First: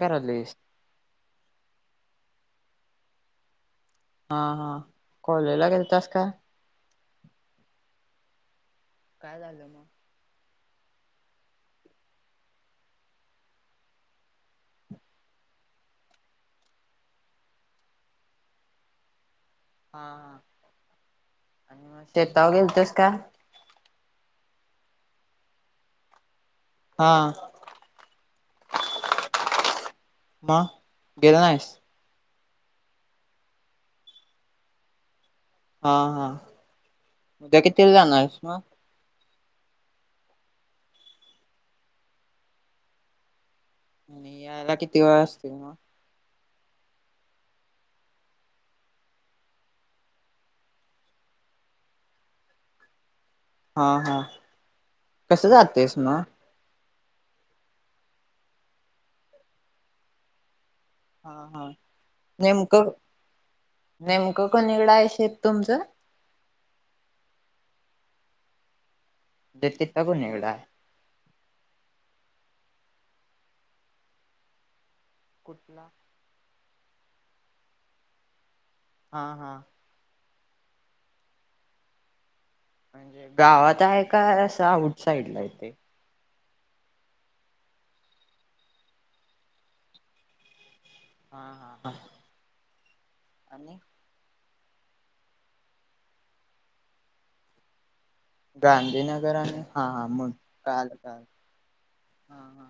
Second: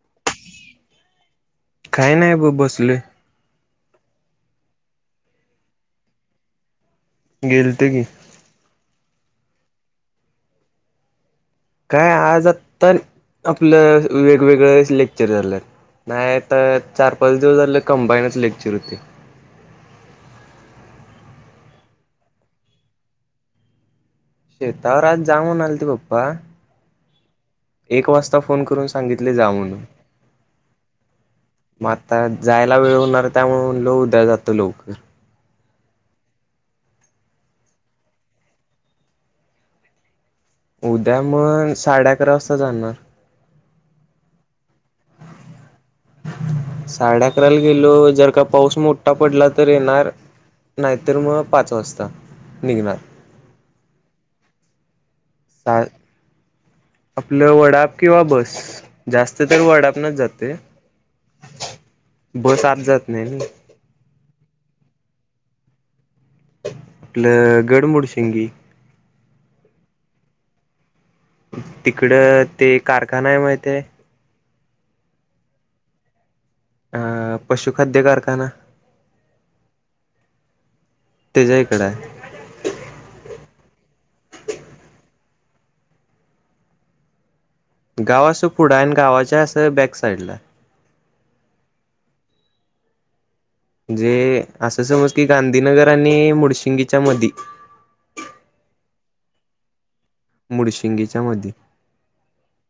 काय करायलीस काही नाही ब बसलोय. हा हा कॉलेजला गेलतास काय? गेलतो की काय झालं मग काय आज आत्ता आपलं वेगवेगळं लेक्चर झाल्यात. नाही तर चार पाच दिवस झाले कंबाईनच लेक्चर होते. हा हा आणि म शेताव गेलतंस काय? शेतावर आज जा म्हणालते पप्पा हा. एक वाजता फोन करून सांगितलंय जा म्हणून मग गेला नाहीस म आत्ता जायला वेळ होणार त्यामुळे म्हणलो उद्या जातो लवकर. हा हा उद्या कितीला जाणार आहेस मग उद्या म साडे अकरा वाजता जाणार. आणि यायला किती वेळ असतोय म साडे अकराला गेलो जर का पाऊस मोठा पडला तर येणार. नाही तर मग पाच वाजता निघणार. हा हा कसं सा जातंयस म आपलं वडाप किंवा बस जास्त तर वडापणच जातोय. हा हा नेमकं जात नाही ना नेमकं. कुणी कड हाय शेत तुमचं? आपलं गडमुडशिंगी देतेत का घुणीवडा. तिकडं ते कारखाना आहे माहितीये. कुठला? अ पशुखाद्य कारखाना हा हा. त्याच्याइकडं हाय. म्हणजे गावात हाय काय असं आउटसाइड ला आहे तेे. गाव असं पुढ हाय आणि गावाच्या असं बॅकसाइडलाय. हा हा हा. आणि जे असं समज की गांधीनगर आणि मुडशिंगीच्या मधी गांधीनगर आणि हा हा. मग काल मुडशिंगीच्या काल मधी हा हा.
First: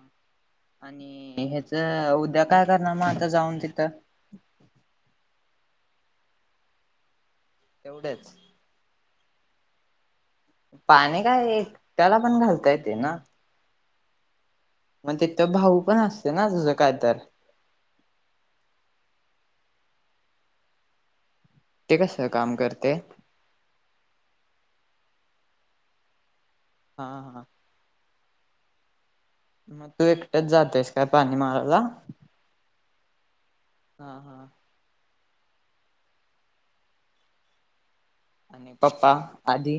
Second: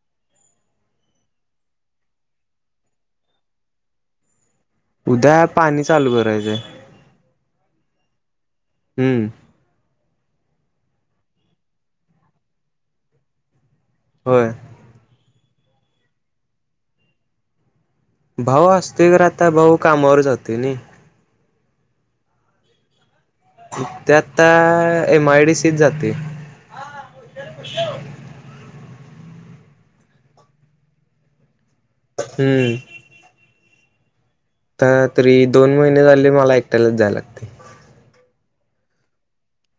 आणि ह्याचं उद्या काय करणार मग आता जाऊन तिथं. उद्या पाणी चालू करायचंय. एवढंच. हं. पाणी काय एकट्याला पण घालता येतंय ना होय मग तिथं भाऊ पण असतोय ना तुझा कायतर भाऊ असतोय खरं आत्ता भाऊ कामावर जातोय नै ते कसलं काम करतंय उक्त्या आत्ता एमआयडीसीत जातंय हा हा मग तू एकटंच जातंयस काय पाणी मारायला हम्म हा हा आत्ता तरी दोन महिने झाले मला एकट्यालाच जाय लागतंय आणि पप्पा आधी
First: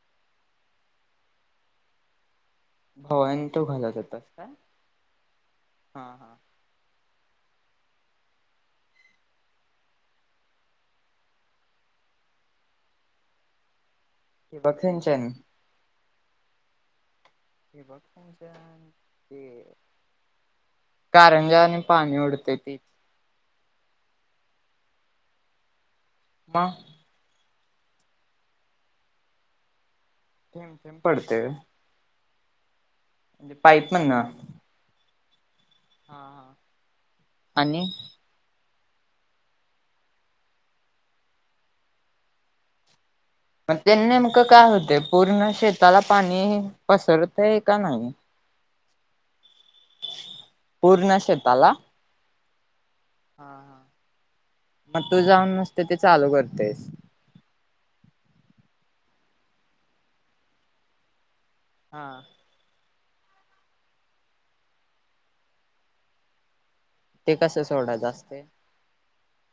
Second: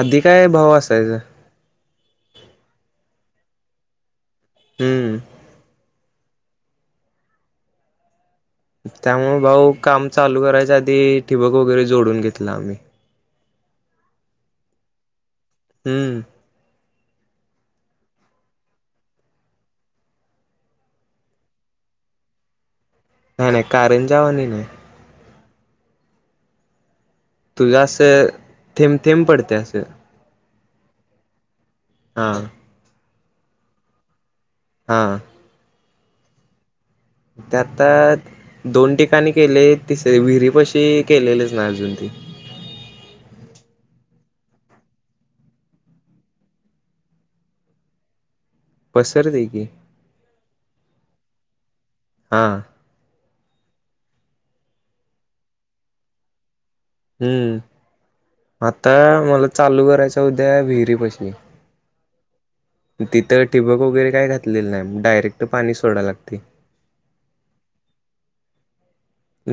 आधी काय भाव असायचा? भाऊ आणि तु घालत होतास काय? हम्म हा हा.. त्यामुळे भाऊ काम चालू करायच्या आधी ठिबक वगैरे जोडून घेतला आम्ही. [unintelligible] क बघच्या हम्म.. ठिबक सिंचन ते कारंजा आणि पाणी उडतेय ते नाही नाही कारंजा वानी नाहीय. म.. तुझं असं थेंब थेंब पडते असं थेंब थेंब पडतय व्हय हा म्हणजे पाईप मधण.. हा.. हा- हा.. त्यातद [unintelligible] दोन ठिकाणी केले तिसर विहिरीपाशी केलेलेच नाही अजून ते त्यांन नेमकं काय होतय पूर्ण शेताला पाणी पसरतय का नाही? पसरतय की पूर्ण शेताला हा हा- हा मग तू जाऊन नुसता ते चालू करतयस हम्म आता मला चालू करायचं उद्या विहिरीपशी हा.. तिथं टिबक वगैरे काय घातलेलं नाही डायरेक्ट पाणी सोडाय लागतय. ते कसं सोडायचं असतय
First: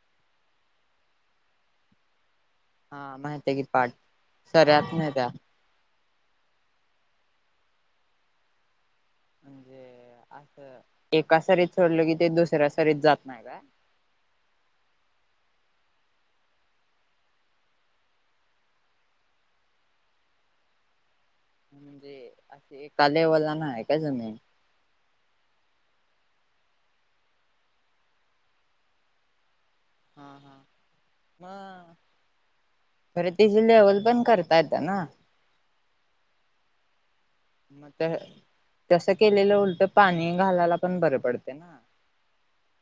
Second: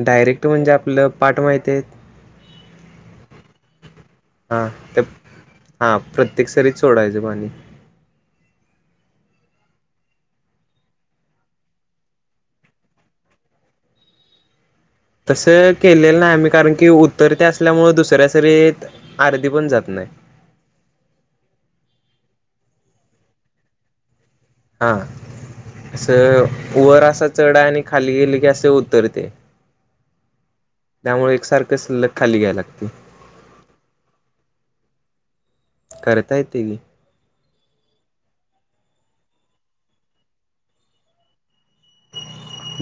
डायरेक्ट म्हणजे आपलं पाठ माहिती आहेत? हा माहितय की पाठ हा सऱ्यात ते न त्या हा प्रत्येक सरीत सोडायचं पाणी [inaudible] हे असं एका सरीत सोडल की ते दुसऱ्या सरीत जात नाही काय? तसं केलेलं नाही आम्ही कारण की उतर ते असल्यामुळे दुसऱ्या सरीत आर्दी पण जात नाही [inaudible] म्हणजे असं एका लेव्हलला नाहीत काय जमीन? हा अस वर असा चढ आणि खाली गेली की असे उतरतेय हा -हा म.. सलग खाली घ्यायला लागते खरं तेची लेव्हल पण करता येत्या ना? करता येतय की मे [unintelligible] तसं केलेलं उलट पाणी घालायला पण बरं पडतय ना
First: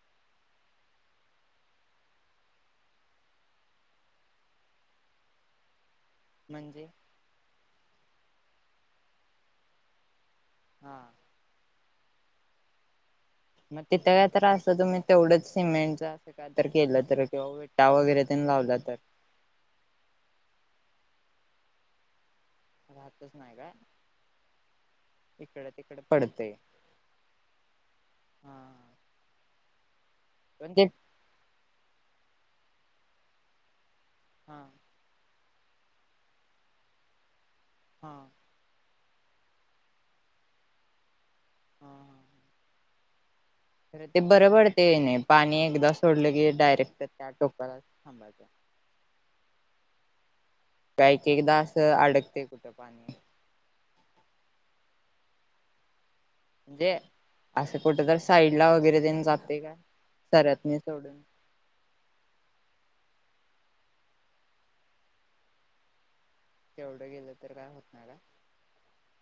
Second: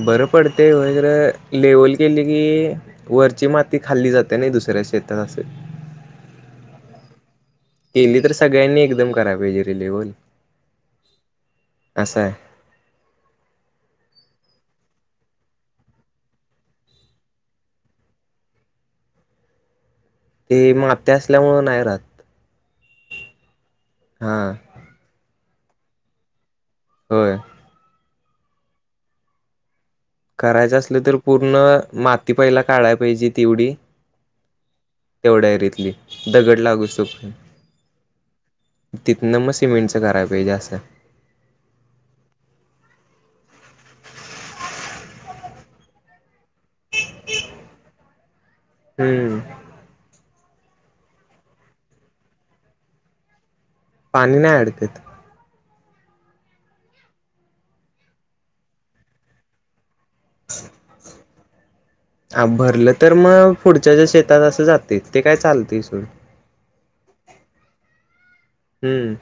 बरं पडतय व्हय खरं लेव्हल केली की वरची माती खाल्ली जाते नाही दुसरी तर आज शेतात असल म्हणजे केली तर सगळ्यांनी एकदम कराय पाहिजे रे लेव्हल हा असाय मग तिथं काय तर असं तुम्ही तेवढंच सिमेंटच अस काय तर केलं तर किं विटा वगैरे लाावला तर ते मग्या असल्यामुं आहे राहात राहतच नाही का हा इकड तिकडे पडतेय हो हम्म करायचं असलं तर पूर्ण माती पहिला काढायला पाहिजे तेवढी हम्म तेवढ्यारीतली दगड लागूसोप हा तिथनं मग सिमेंटचं कराय पाहिजे असं हम तर ते बरं पडते नाही पाणी एकदा सोडलं की डायरेक्ट त्या टोकाला थांबायचं हम्म काही क एकदा असं अडकते कुठं पाणी पाणी नाही अडकत म्हणजे असं कुठ तर साईड ला वगैरे देन जाते का सरात नाही सोडून हा भरलं तर मग पुढच्याच्या शेतात असं जाते ते काय चालते इ सड तेवढं गेलं तर काय होतणार का हम्म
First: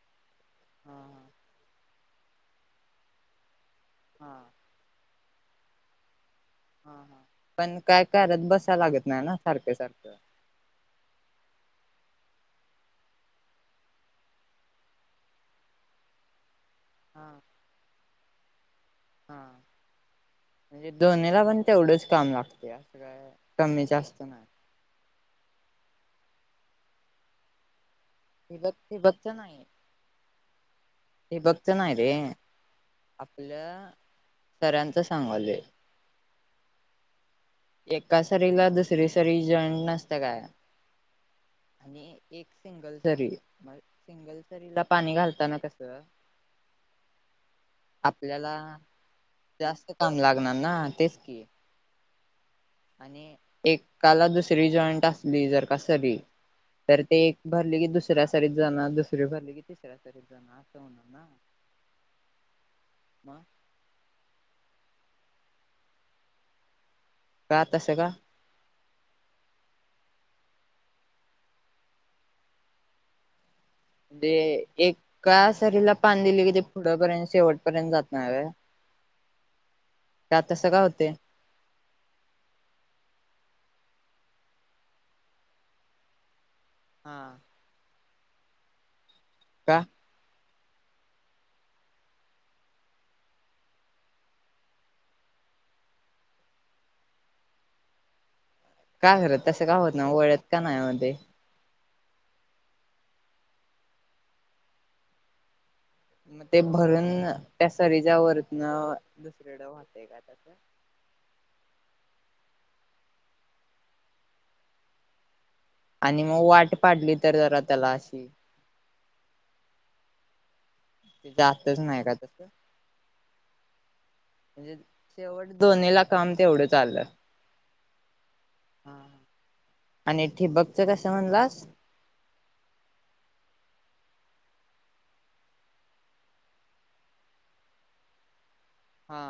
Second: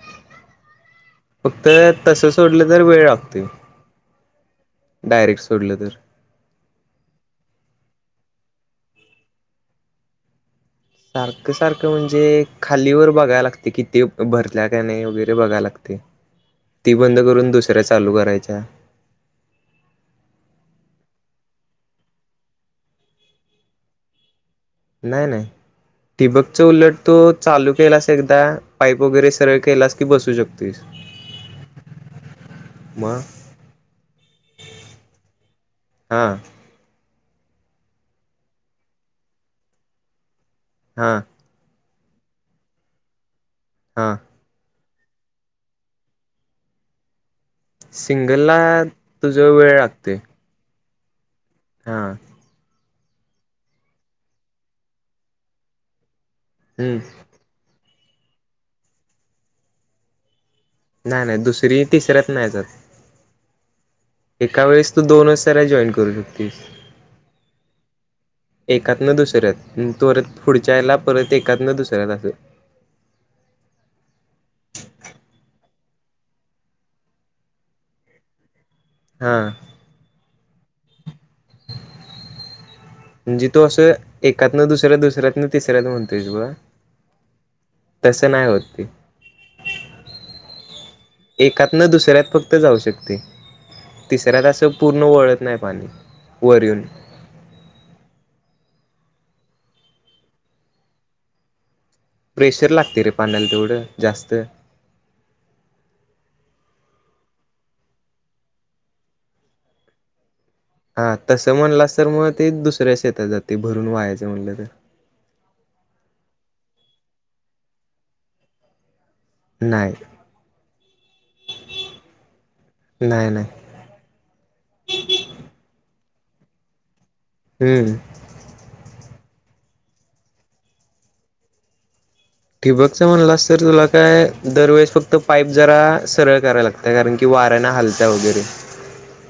फक्त तस सोडलं तर वेळ लागतेो हा हा डायरेक्ट सोडलं तर हा हा पण काय करत बसाय लागत नाही ना सारख्या सारखं सारखं सारखं म्हणजे खालीवर बघाय लागते किती भरल्या काय नाही वगैरे बघाय लागते ती बंद हा करून दुसऱ्या चालू करायच्या हा. म्हणजे दोन्हीला पण तेवढंच काम लागते अस का कमी जास्त नाही नाही नाही टिबकच उलट तो चालू केलास एकदा ठिबक पाईप वगैरे सगळे केलास की बसू शकतो हे भघतना आहेे मग आपल्या सरांच सांगलय हा एका सरीला दुसरी सरी जॉईंन नसते काय हा आणि एक सिंगल सरी म हा सिंगल सरी ला पाणी घालताना कस सिंगल ला तुझ वेळ लागते तेस क हा, आणि एकाला दुसरी जॉईंट असली जर का सरी हम्म तर ते एक भरले की दुसऱ्या सारीत जाणार दुसरी भरली की तिसऱ्या सारीत जाणार होणार ना नाही नाही दुसरी तिसऱ्यात नाही जात मग [inaudible] एका वेळेस तू दोन वाज त्याला जॉईन करू शकतेस, का तस का एकातन दुसऱ्यात तत पुढच्या याला परत एकातन दुसऱ्यात असं [inaudible] ते एका सरीला पान दिले कि ते पुढपर्यंत शेवटपर्यंत जात नाही हा, का तसं का होते. म्हणजे तो असं एकात ना दुसऱ्या दुसऱ्यात ना तिसऱ्यात म्हणतोयस ब हा, तसं नाही होत ती, का? एकातन दुसऱ्यात फक्त जाऊ शकते. तिसऱ्या तास पूर्ण वळत नाही पाणी वर येऊन, काय करत तसं काय होत ना ओळत का नाही यामध्ये, प्रेशर लागते रे पाण्याला तेवढं जास्त, मग ते भरून त्या सरीच्या वरुन दुसरीकडे वाहते का त्या हा तसं म्हणलास तर मग ते दुसऱ्या शेतात जाते भरून व्हायचं म्हणलं तर आणि मग वाट पाडली तर जरा त्याला अशी नाही. ते जातच नाही का तस, नाही नाही म्हणजे शेवट दोन वेळ काम तेवढं चाललं हम्म, आणि ठिबकत कसं म्हणलास, ठिबकचम्हणला तर तुला काय दरवेळेस फक्त पाईप जरा सरळ करायला लागत कारण कि, वाऱ्याने हालते वैगेरे हा,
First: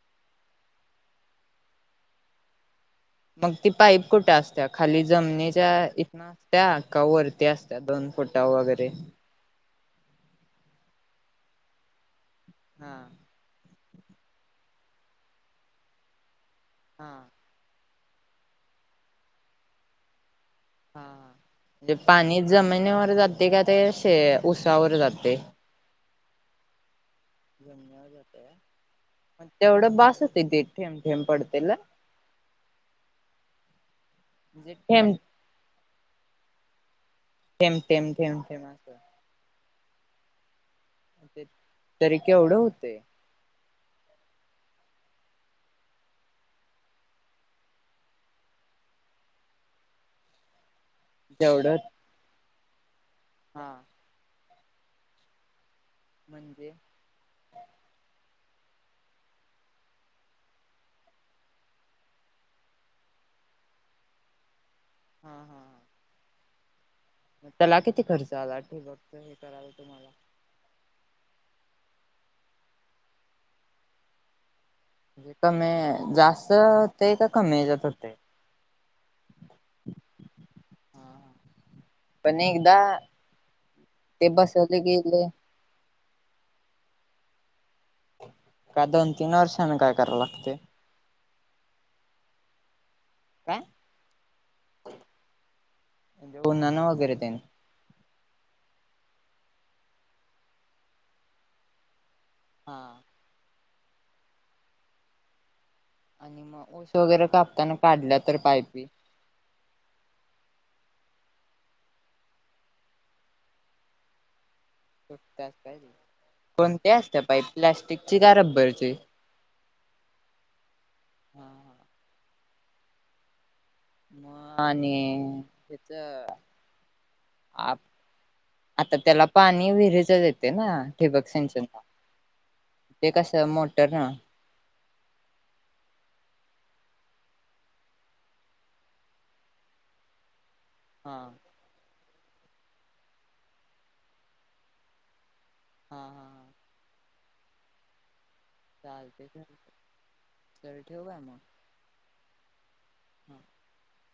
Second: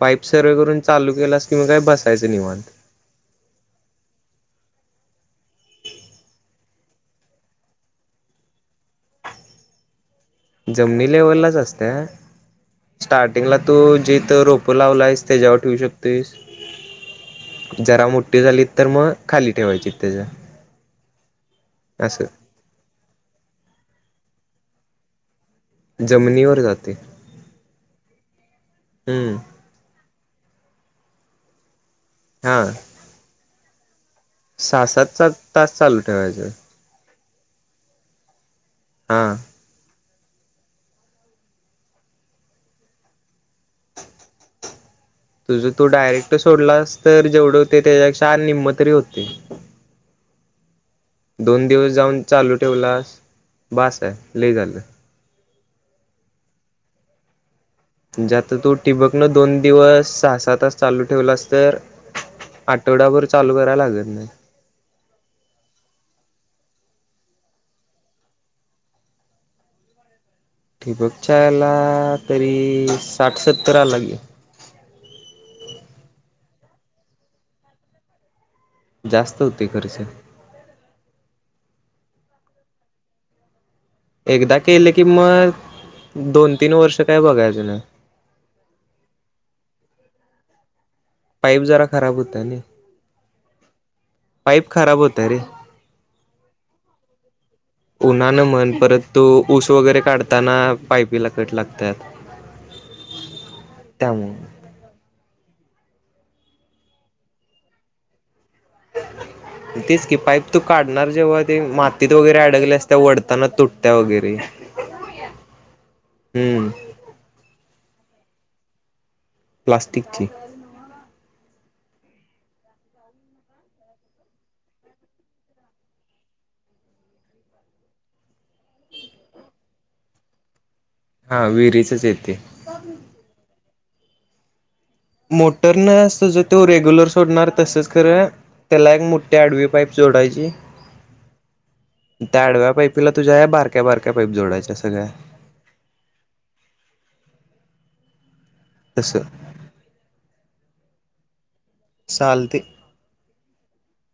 पाईप सर्व करून चालू केलास किंवा काय बसायचं निवांत मग ती पाईप कुठे असत्या खाली जमनीच्या की वरती असत्या दोन फुटा वैगरे, जमिनी लेवललाच असते, हा स्टार्टिंगला, तो जेथे रोपं लावला आहेस त्याच्यावर ठेवू शकतो आहेस. हा, जरा मोठी झाली तर मग खाली ठेवायची त्याच्या. हा म्हजे पाणी असं जमिनीवर जाते का ते अस ऊसावर जाते. जमिनीवर जात, [inaudible] हम्म पण तेवढं बास होतील थेंब थेंब पडतात ना? हा, म्हणजे सहा सात थेंब तास चालू ठेवायच थेंब थेंब थेंब असं. हा, ते तरी केवढं होते. तुझं तू डायरेक्ट सोडलास तर जेवढे होते त्याच्यापेक्षा निम्मतरी होते. [inaudible] दोन जेवढं दिवस जाऊन चालू ठेवलास हा बास कर लई झालं, म्हणजे, म्हणजे आता तू ठिबकण दोन दिवस सहा सहा तास चालू ठेवलास तर आठवडाभर चालू करायला लागल? - हम्म. [unintelligible] मग त्याला किती खर्च आला बघ हे कराव लागेल तुम्हाला [unintelligible] ठिबकच्या याला तरी साठ सत्तर आला की. कमी जास्त होते का कमी याचात होतय. जास्त होतेय खरच. पण न एकदा- ते एकदा बसवले केलं की गेले मग दोन तीन वर्ष काय बघायचे नाही. का दोन तीन वर्षांनी काय कराव लागते? पाईप जरा खराब होतो नाही. काय? पाईप खराब होतो रे. म्हणजे उन्हानं वगैरे तेन. उन्हान म्हण परत तू ऊस वगैरे काढताना पाईपीला कट लागतात. हा. त्यामुळे. आणि मग ऊस वगैरे कापताना काढलं तर पाईप? - तीच की पााइप तू- काढणार जेव्हा ते मातीत वगैरे अडकले असते ओढताना तुटत्या वगैरे. त असत हम्म कोणती असत्या पाईप प्लॅस्टिकची का रब्बरची? प्लास्टिकची. हा हा. मगं आणि तेच आता त्याला पाणी विहिरीचच येते ना? - ठिबक हा सिंचन विहिरीचच येते ते कसं मोटर हं. मोटरन अस ज तो रेग्युलर सोडणार तसंच खर त्याला एक मोठ्या आडवी पाईप जोडायची. हा. त्या आडव्या पाईपीला तुझ्या या बारक्या बारक्या पाईप जोडायच्या सगळ्या. हा, हा हा. चालते तसं तरी ठेवू का मग? चालतय. हम्म. [unintelligible]